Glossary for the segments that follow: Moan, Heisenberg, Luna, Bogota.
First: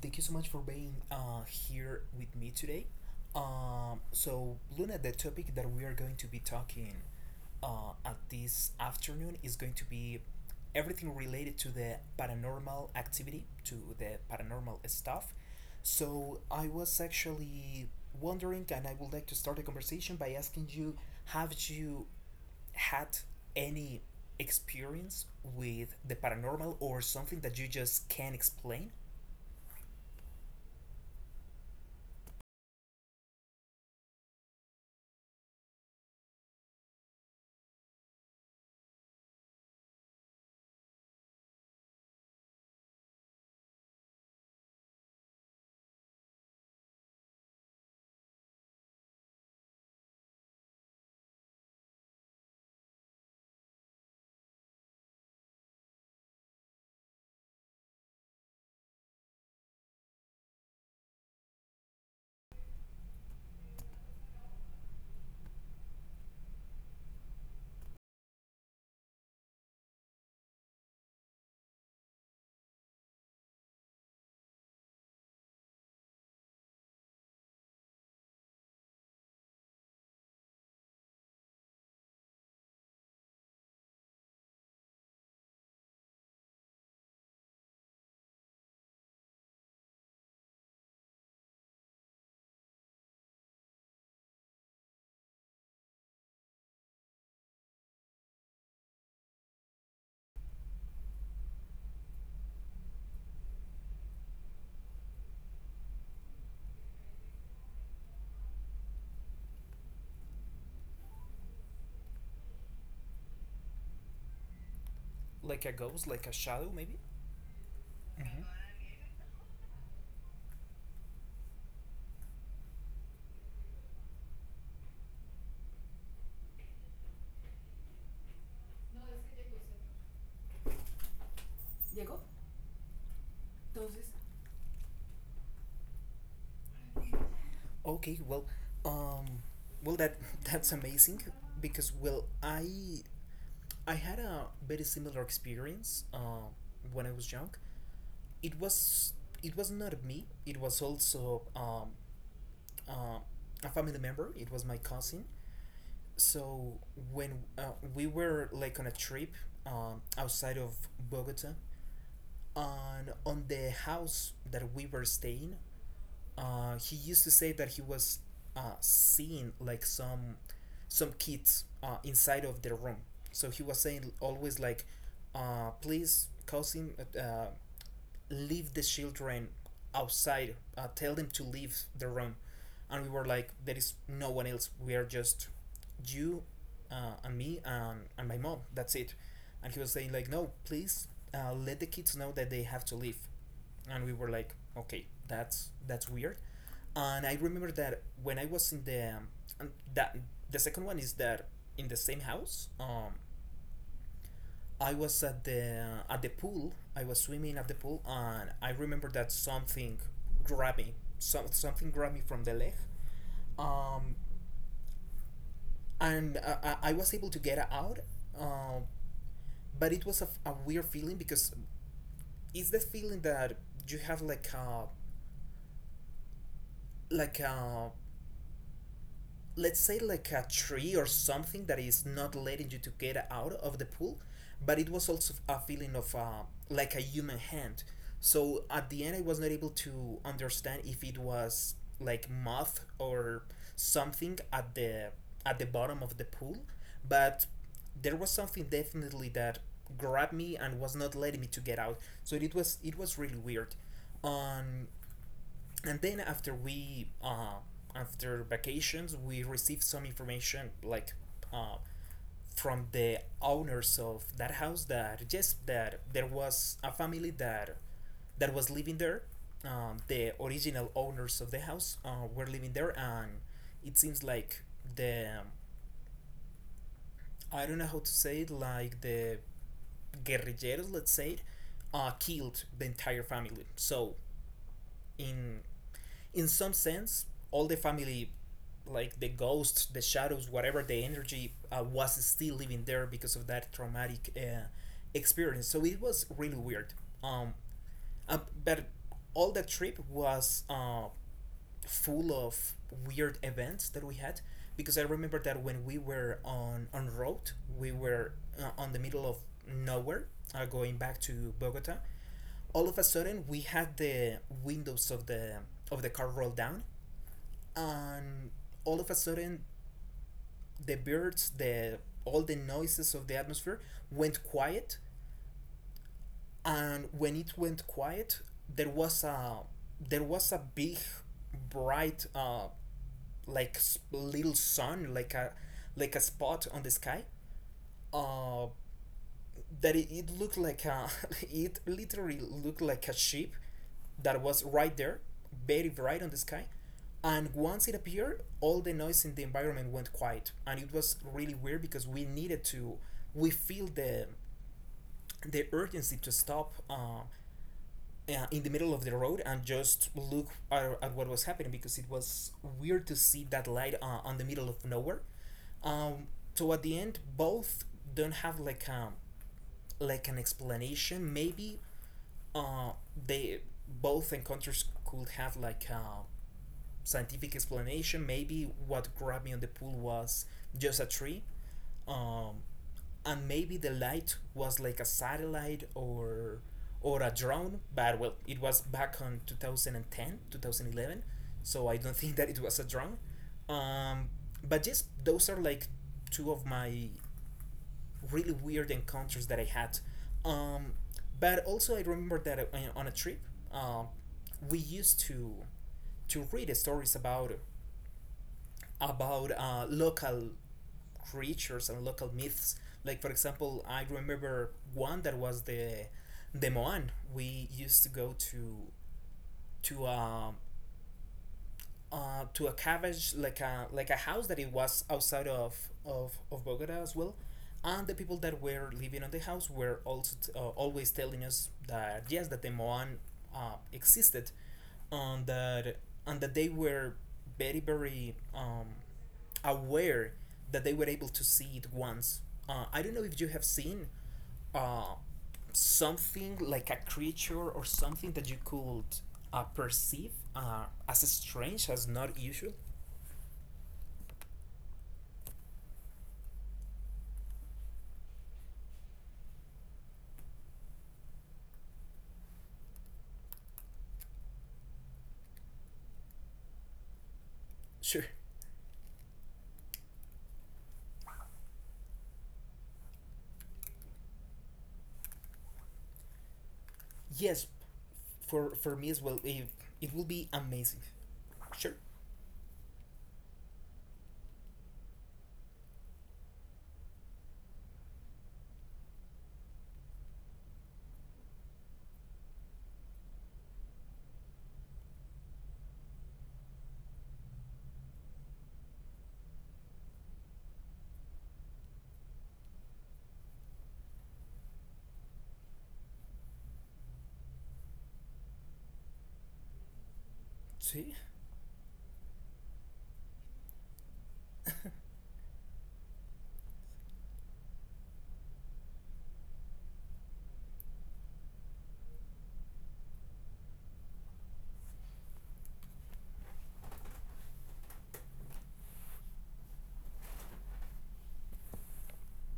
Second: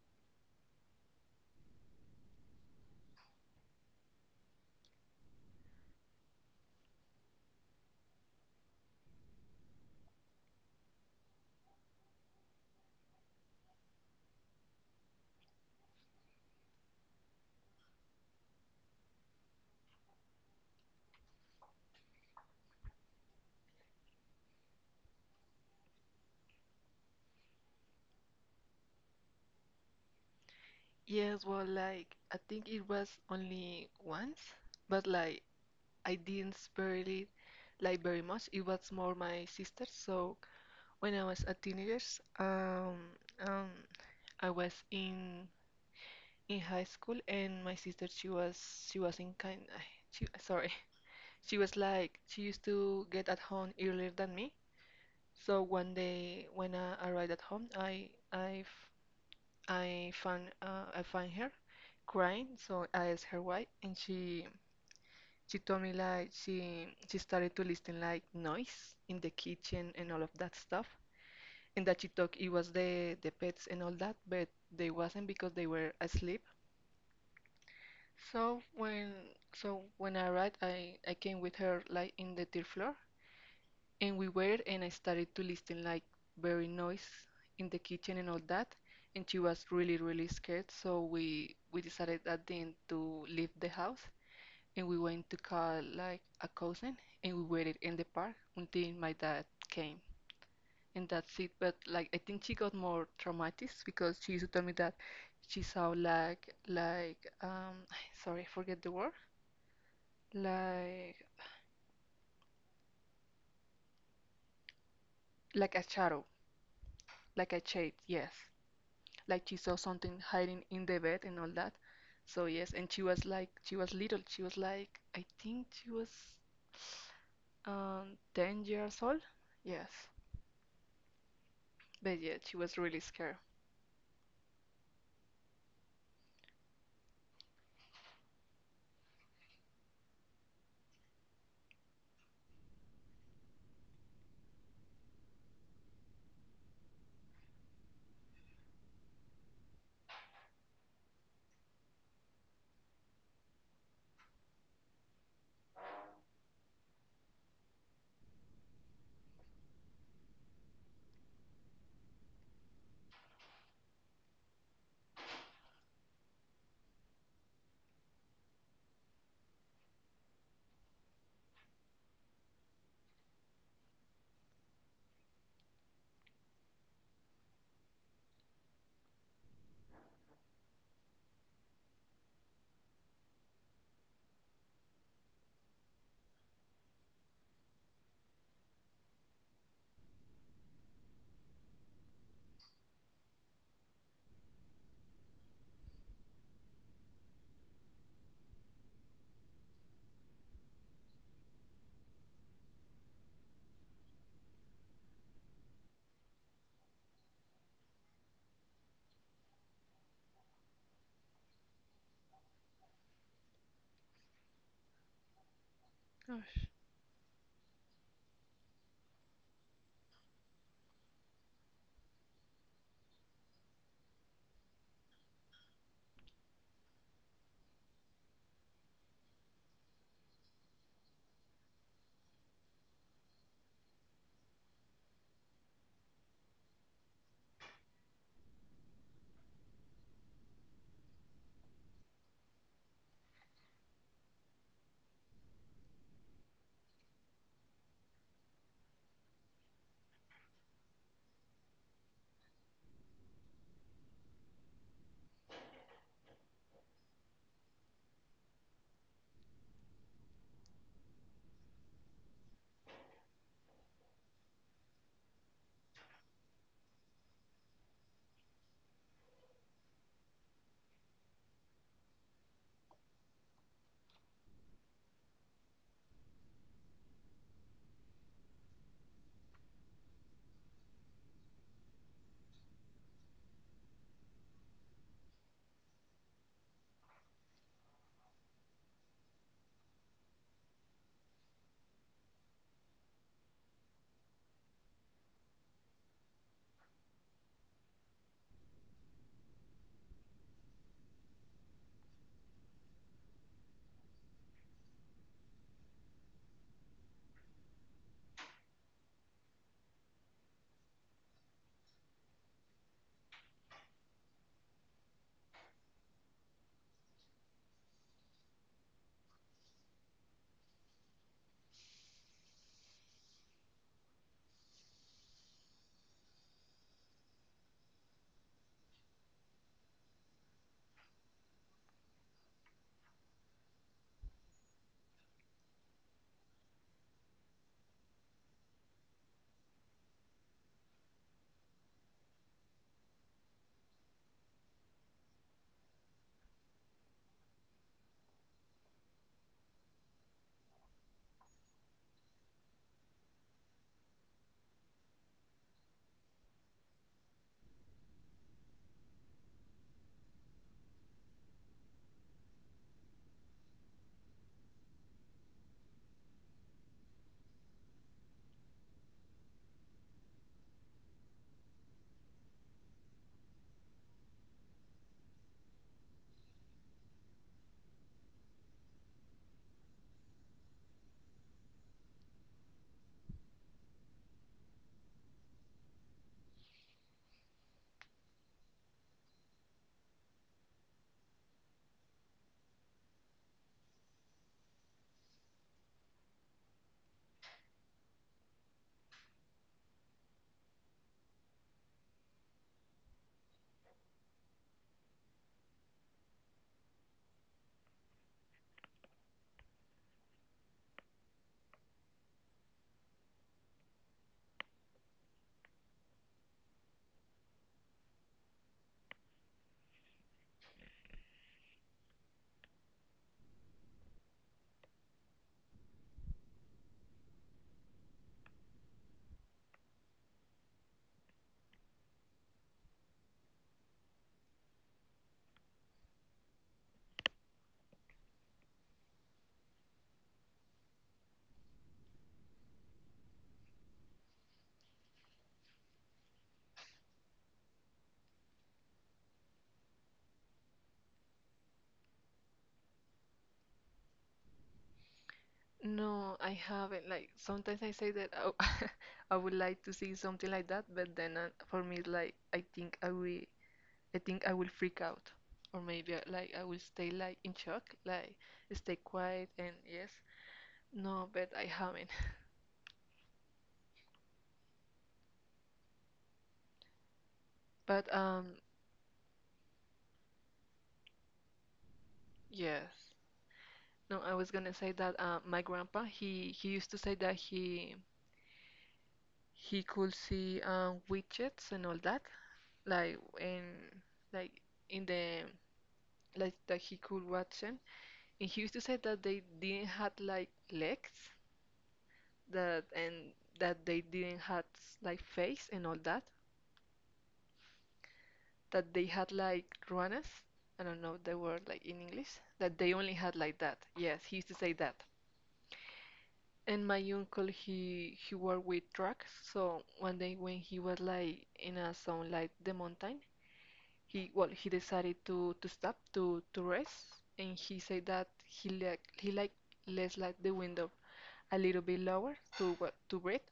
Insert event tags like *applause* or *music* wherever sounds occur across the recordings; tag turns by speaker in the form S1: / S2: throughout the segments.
S1: Thank you so much for being here with me today. So, Luna, the topic that we are going to be talking at this afternoon is going to be everything related to the paranormal activity, to the paranormal stuff. So, I was actually wondering, and I would like to start a conversation by asking you, have you had any experience with the paranormal or something that you just can't explain?
S2: Yes, well, like I think it was only once, but like I didn't spare it like very much. It was more my sister. So when I was a teenager, um, um, I was in high school, and my sister she was in kind. *sighs* She, sorry, *laughs* she was like she used to get at home earlier than me. So one day when I arrived at home, I found I found her crying, so I asked her why, and she told me like she started to listen like noise in the kitchen and all of that stuff, and that she thought it was the pets and all that, but they wasn't because they were asleep. So when so when I arrived, I came with her like in the third floor, and we were, and I started to listen like very noise in the kitchen and all that. And she was really, really scared. So we decided at the end to leave the house, and we went to call like a cousin, and we waited in the park until my dad came. And that's it. But like I think she got more traumatized because she used to tell me that she saw like *sighs* sorry, I forget the word. Like
S1: Like
S2: like
S1: a
S2: a
S1: ghost,
S2: shadow,
S1: like a shadow, maybe?
S2: like a shade, yes.
S1: Mhm.
S2: Like she saw something hiding in the bed and all that. So yes, and she was like she was little. She was like I think she was 10 years old. Yes. But yeah, she was really scared.
S1: Okay, well, um, well that *laughs* that's amazing because well I had a very similar experience when I was young. It was it was not me. It was also uh, a family member. It was my cousin. So when we were like on a trip outside of Bogota, on the house that we were staying, he used to say that he was seeing like some kids inside of the room. So he was saying always like, please, cousin, leave the children outside. Tell them to leave the room. And we were like, there is no one else. We are just you and me and my mom. That's it. And he was saying like, no, please let the kids know that they have to leave. And we were like, okay, that's weird. And I remember that when I was in the that the second one is that in the same house, I was at the pool. I was swimming at the pool, and I remember that something grabbed me. Something grabbed me from the leg. um and I,
S2: Gosh.
S1: I I was able to get out. um but it was a weird feeling, because it's the feeling that you have like a like a let's say like a tree or something that is not letting you to get out of the pool. But it was also a feeling of like a human hand. So at the end I was not able to understand if it was like moth or something at the bottom of the pool. But there was something definitely that grabbed me and was not letting me to get out. So it was really weird. um and then after we after vacations, we received some information like uh, from the owners of that house, that yes, that there was a family that was living there. The original owners of the house were living there. And it seems like the I don't know how to say it, like the guerrilleros, let's say it, killed the entire family. So in some sense, all the family, like the ghosts, the shadows, whatever the energy was still living there because of that traumatic experience. So it was really weird. Um, uh, but all that trip was full of weird events that we had, because I remember that when we were on road, we were on the middle of nowhere, going back to Bogota. All of a sudden, we had the windows of the car rolled down, and all of a sudden the birds the all the noises of the atmosphere went quiet. And when it went quiet, there was a big bright like little sun, like a spot on the sky, uh that it looked like a *laughs* it literally looked like a ship that was right there, very bright on the sky. And once it appeared, all the noise in the environment went quiet. And it was really weird, because we needed to we feel the urgency to stop, in the middle of the road and just look at what was happening, because it was weird to see that light on the middle of nowhere. um, so at the end, both don't have like a an explanation maybe. Uh they both encounters could have like a scientific explanation. Maybe what grabbed me on the pool was just a tree. um and maybe the light was like a satellite or a drone. But well, it was back on 2010, 2011, so I don't *laughs* think that it was a drone. um but yes, those are like two of my really weird encounters that I had. Um, but also, I remember that on a trip, um, we used to read stories about local creatures and local myths. Like for example, I remember one that was the Moan. We used to go to to um to a cabbage, like a house that it was outside of of Bogota as well. And the people that were living on the house were also always telling us that yes, that the Moan existed, and that they were very aware, that they were able to see it once. I don't know if you have seen uh, something like a creature or something that you could perceive as strange as not usual?
S2: No, I haven't. Like sometimes I say that I, *laughs* I would like to see something like that, but then for me it's like I think I will freak out, or maybe like I will stay like in shock, like
S1: Sure.
S2: stay quiet and yes, no, but I haven't. *laughs* But
S1: Yes, for me as well. It will be amazing. Sure.
S2: yes, no, I was gonna say that my grandpa he used to say that he could see widgets and all that, like in like in the like that he could watch them. And he used to say that they didn't have like legs, that and that they didn't have like face and all that. That they had like ruanas. I don't know the word like
S1: See.
S2: in English. That they only had like that. Yes, he used to say that.
S1: *laughs*
S2: And my uncle, he worked with trucks. So one day when he was like in a zone like the mountain, he well he decided to stop to rest, and he said that he less like the window a little bit lower to what to breathe,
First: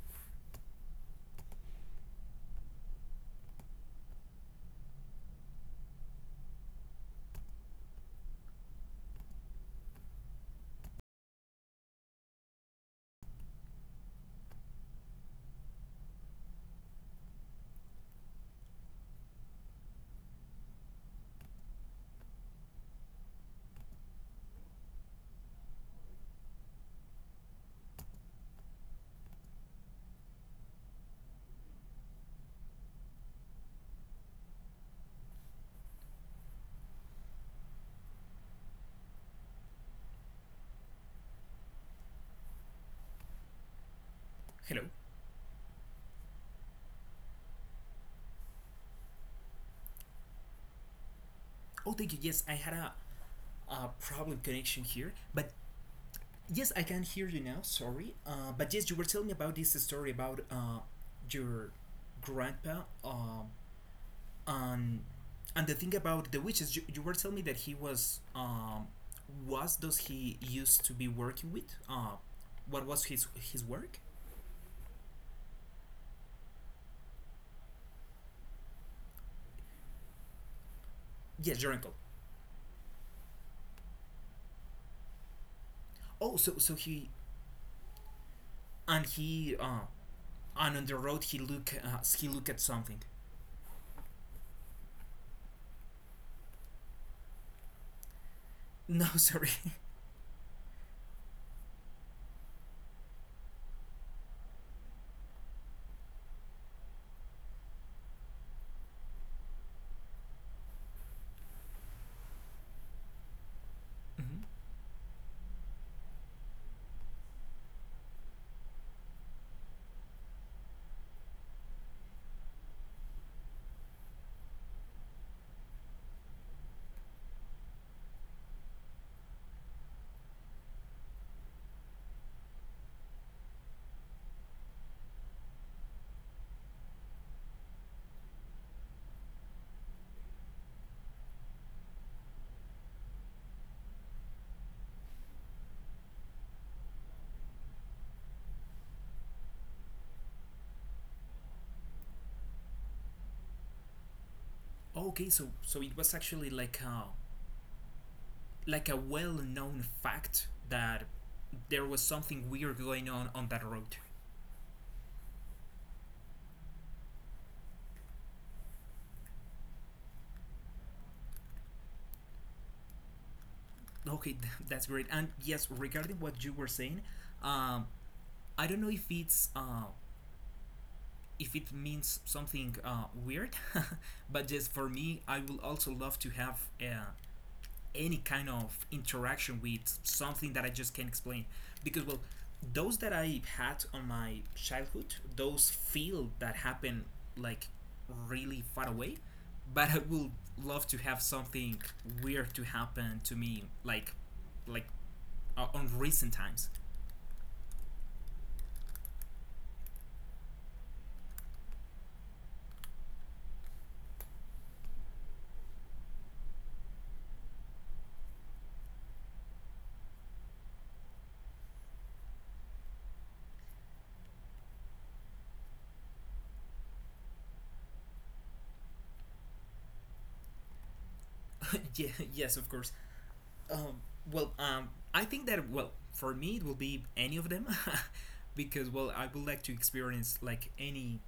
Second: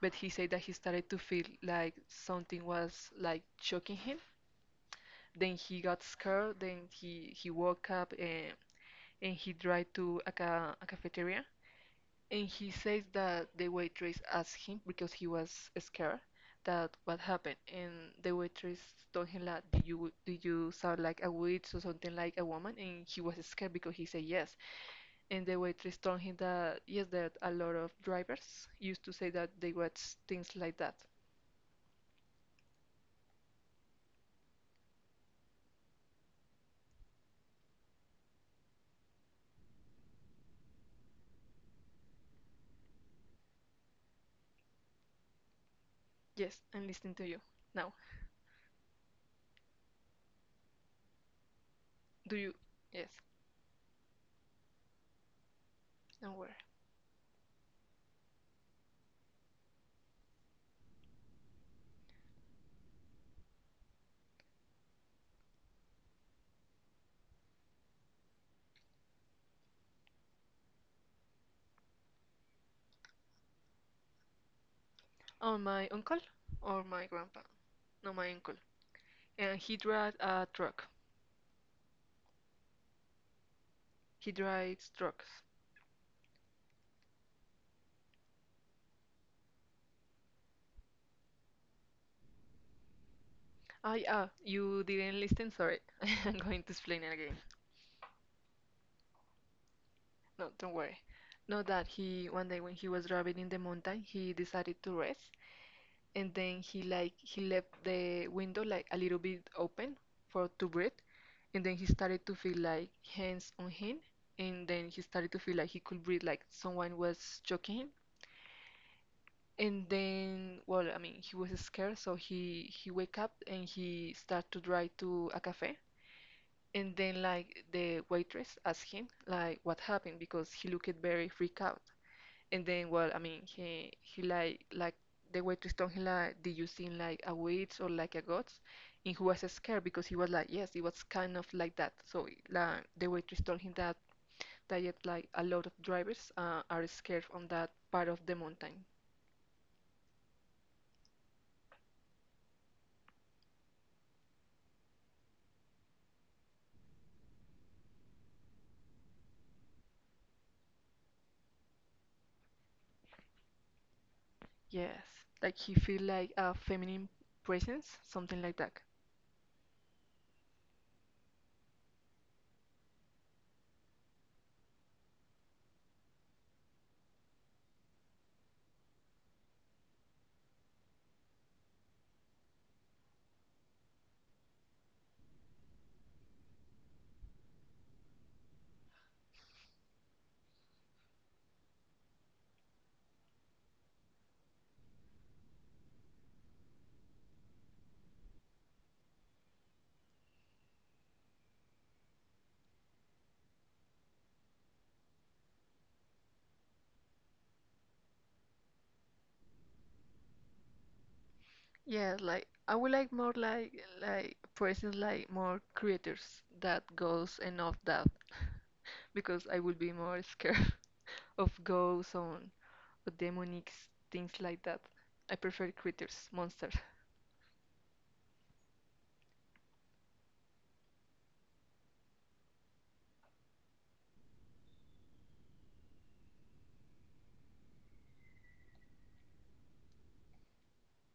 S2: but he said that he started to feel like something was like choking him. Then he got scared. Then he woke up and he tried to a, ca a cafeteria, and he says that the waitress asked him because he was scared that what happened. And the waitress told him that "Do you sound like a witch or something like a woman?" And he was scared because he said yes. And the waitress told him that yes, that a lot of drivers used to say that they watch things like that.
S1: Hello.
S2: Yes, I'm listening to you now.
S1: Oh, thank
S2: Do
S1: you.
S2: you?
S1: Yes, I had
S2: Yes,
S1: a problem connection here, but
S2: and where?
S1: yes, I can hear you now. Sorry. But yes, you were telling me about this story about your grandpa, Um, and the thing about the witches. You were telling me that he was those he used to be working with? What was his work?
S2: On my uncle or my grandpa? No, my uncle. And he drives a truck.
S1: Yes, your uncle.
S2: He drives trucks.
S1: Oh, so he and on the road he look at something.
S2: Ah, yeah, you didn't listen, sorry. *laughs* I'm going to explain it again.
S1: No, *laughs* sorry.
S2: No, don't worry. No, that he one day when he was driving in the mountain, he decided to rest, and then he left the window like a little bit open for to breathe, and then he started to feel like hands on him,
S1: Mhm.
S2: and then he started to feel like he could breathe like someone was choking him. And then, well, I mean, he was scared, so he wake up and he start to drive to a cafe. And then like the waitress asked him like what happened because he looked very freaked out. And then well, I mean he the waitress told him like did you see like a witch or like a ghost? And he was scared because he was like yes, it was kind of like that. So like the waitress told him that that yet like a lot of drivers are scared on that part of the mountain.
S1: Okay, so it was actually like a well known fact that there was something weird going on that road.
S2: Yes, like he feel like a feminine presence, something like that.
S1: Okay, *laughs* that's great. And yes, regarding what you were saying, um, I don't know if it's if it means something weird, *laughs* but just for me, I will also love to have any kind of interaction with something that I just can't explain. Because well, those that I had on my childhood, those feel that happen like really far away, but I would love to have something weird to happen to me, like like on recent times.
S2: Yeah, like I would like more like presence like more creators that ghosts and of that because I would be more scared *laughs* of ghosts on or demonics things like that. I prefer creatures, monsters.
S1: *laughs* Yeah, yes, of course. Um, well, I think that well for me it will be any of them, *laughs* because well I would like to experience like any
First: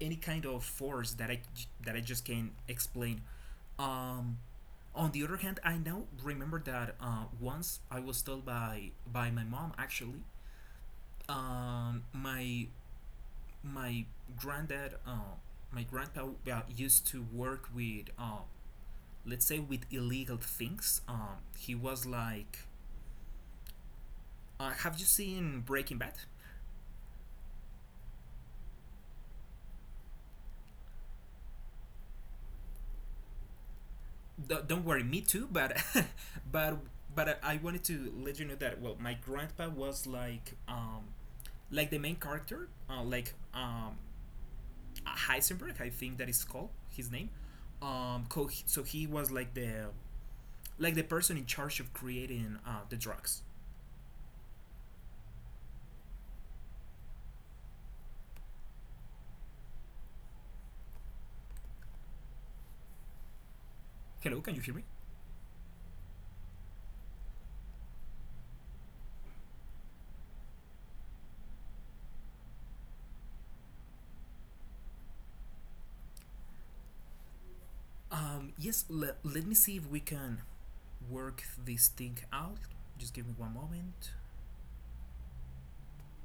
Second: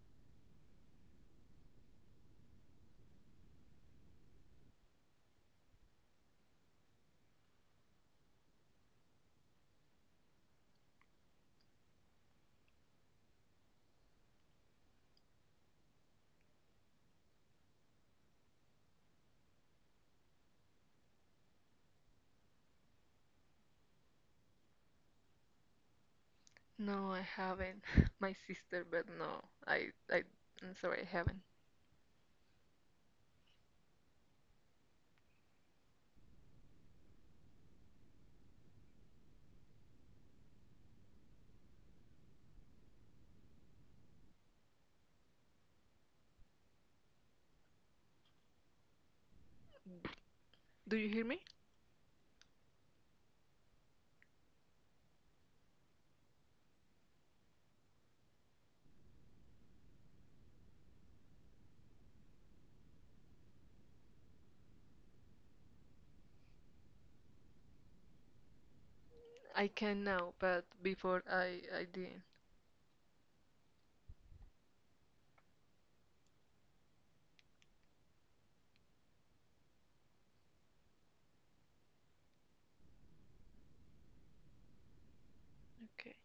S1: kind of force that I just can't explain. Um, on the other hand, I now remember that once I was told by my mom actually. um, my my granddad, my grandpa used to work with let's say with illegal things. He was like, "Have you seen Breaking Bad?"
S2: No, I haven't. *laughs* My sister, but no, I I'm sorry, I haven't.
S1: D- don't worry, me too. But *laughs* but I wanted to let you know that well, my grandpa was like the main character, Heisenberg. I think that is called his name. So he was like the
S2: Do you hear
S1: person
S2: me?
S1: in charge of creating the drugs. Hello, can you hear me?
S2: I can now, but before I didn't.
S1: Yes, le- let me see if we can work this thing out. Just give me one moment.
S2: Okay.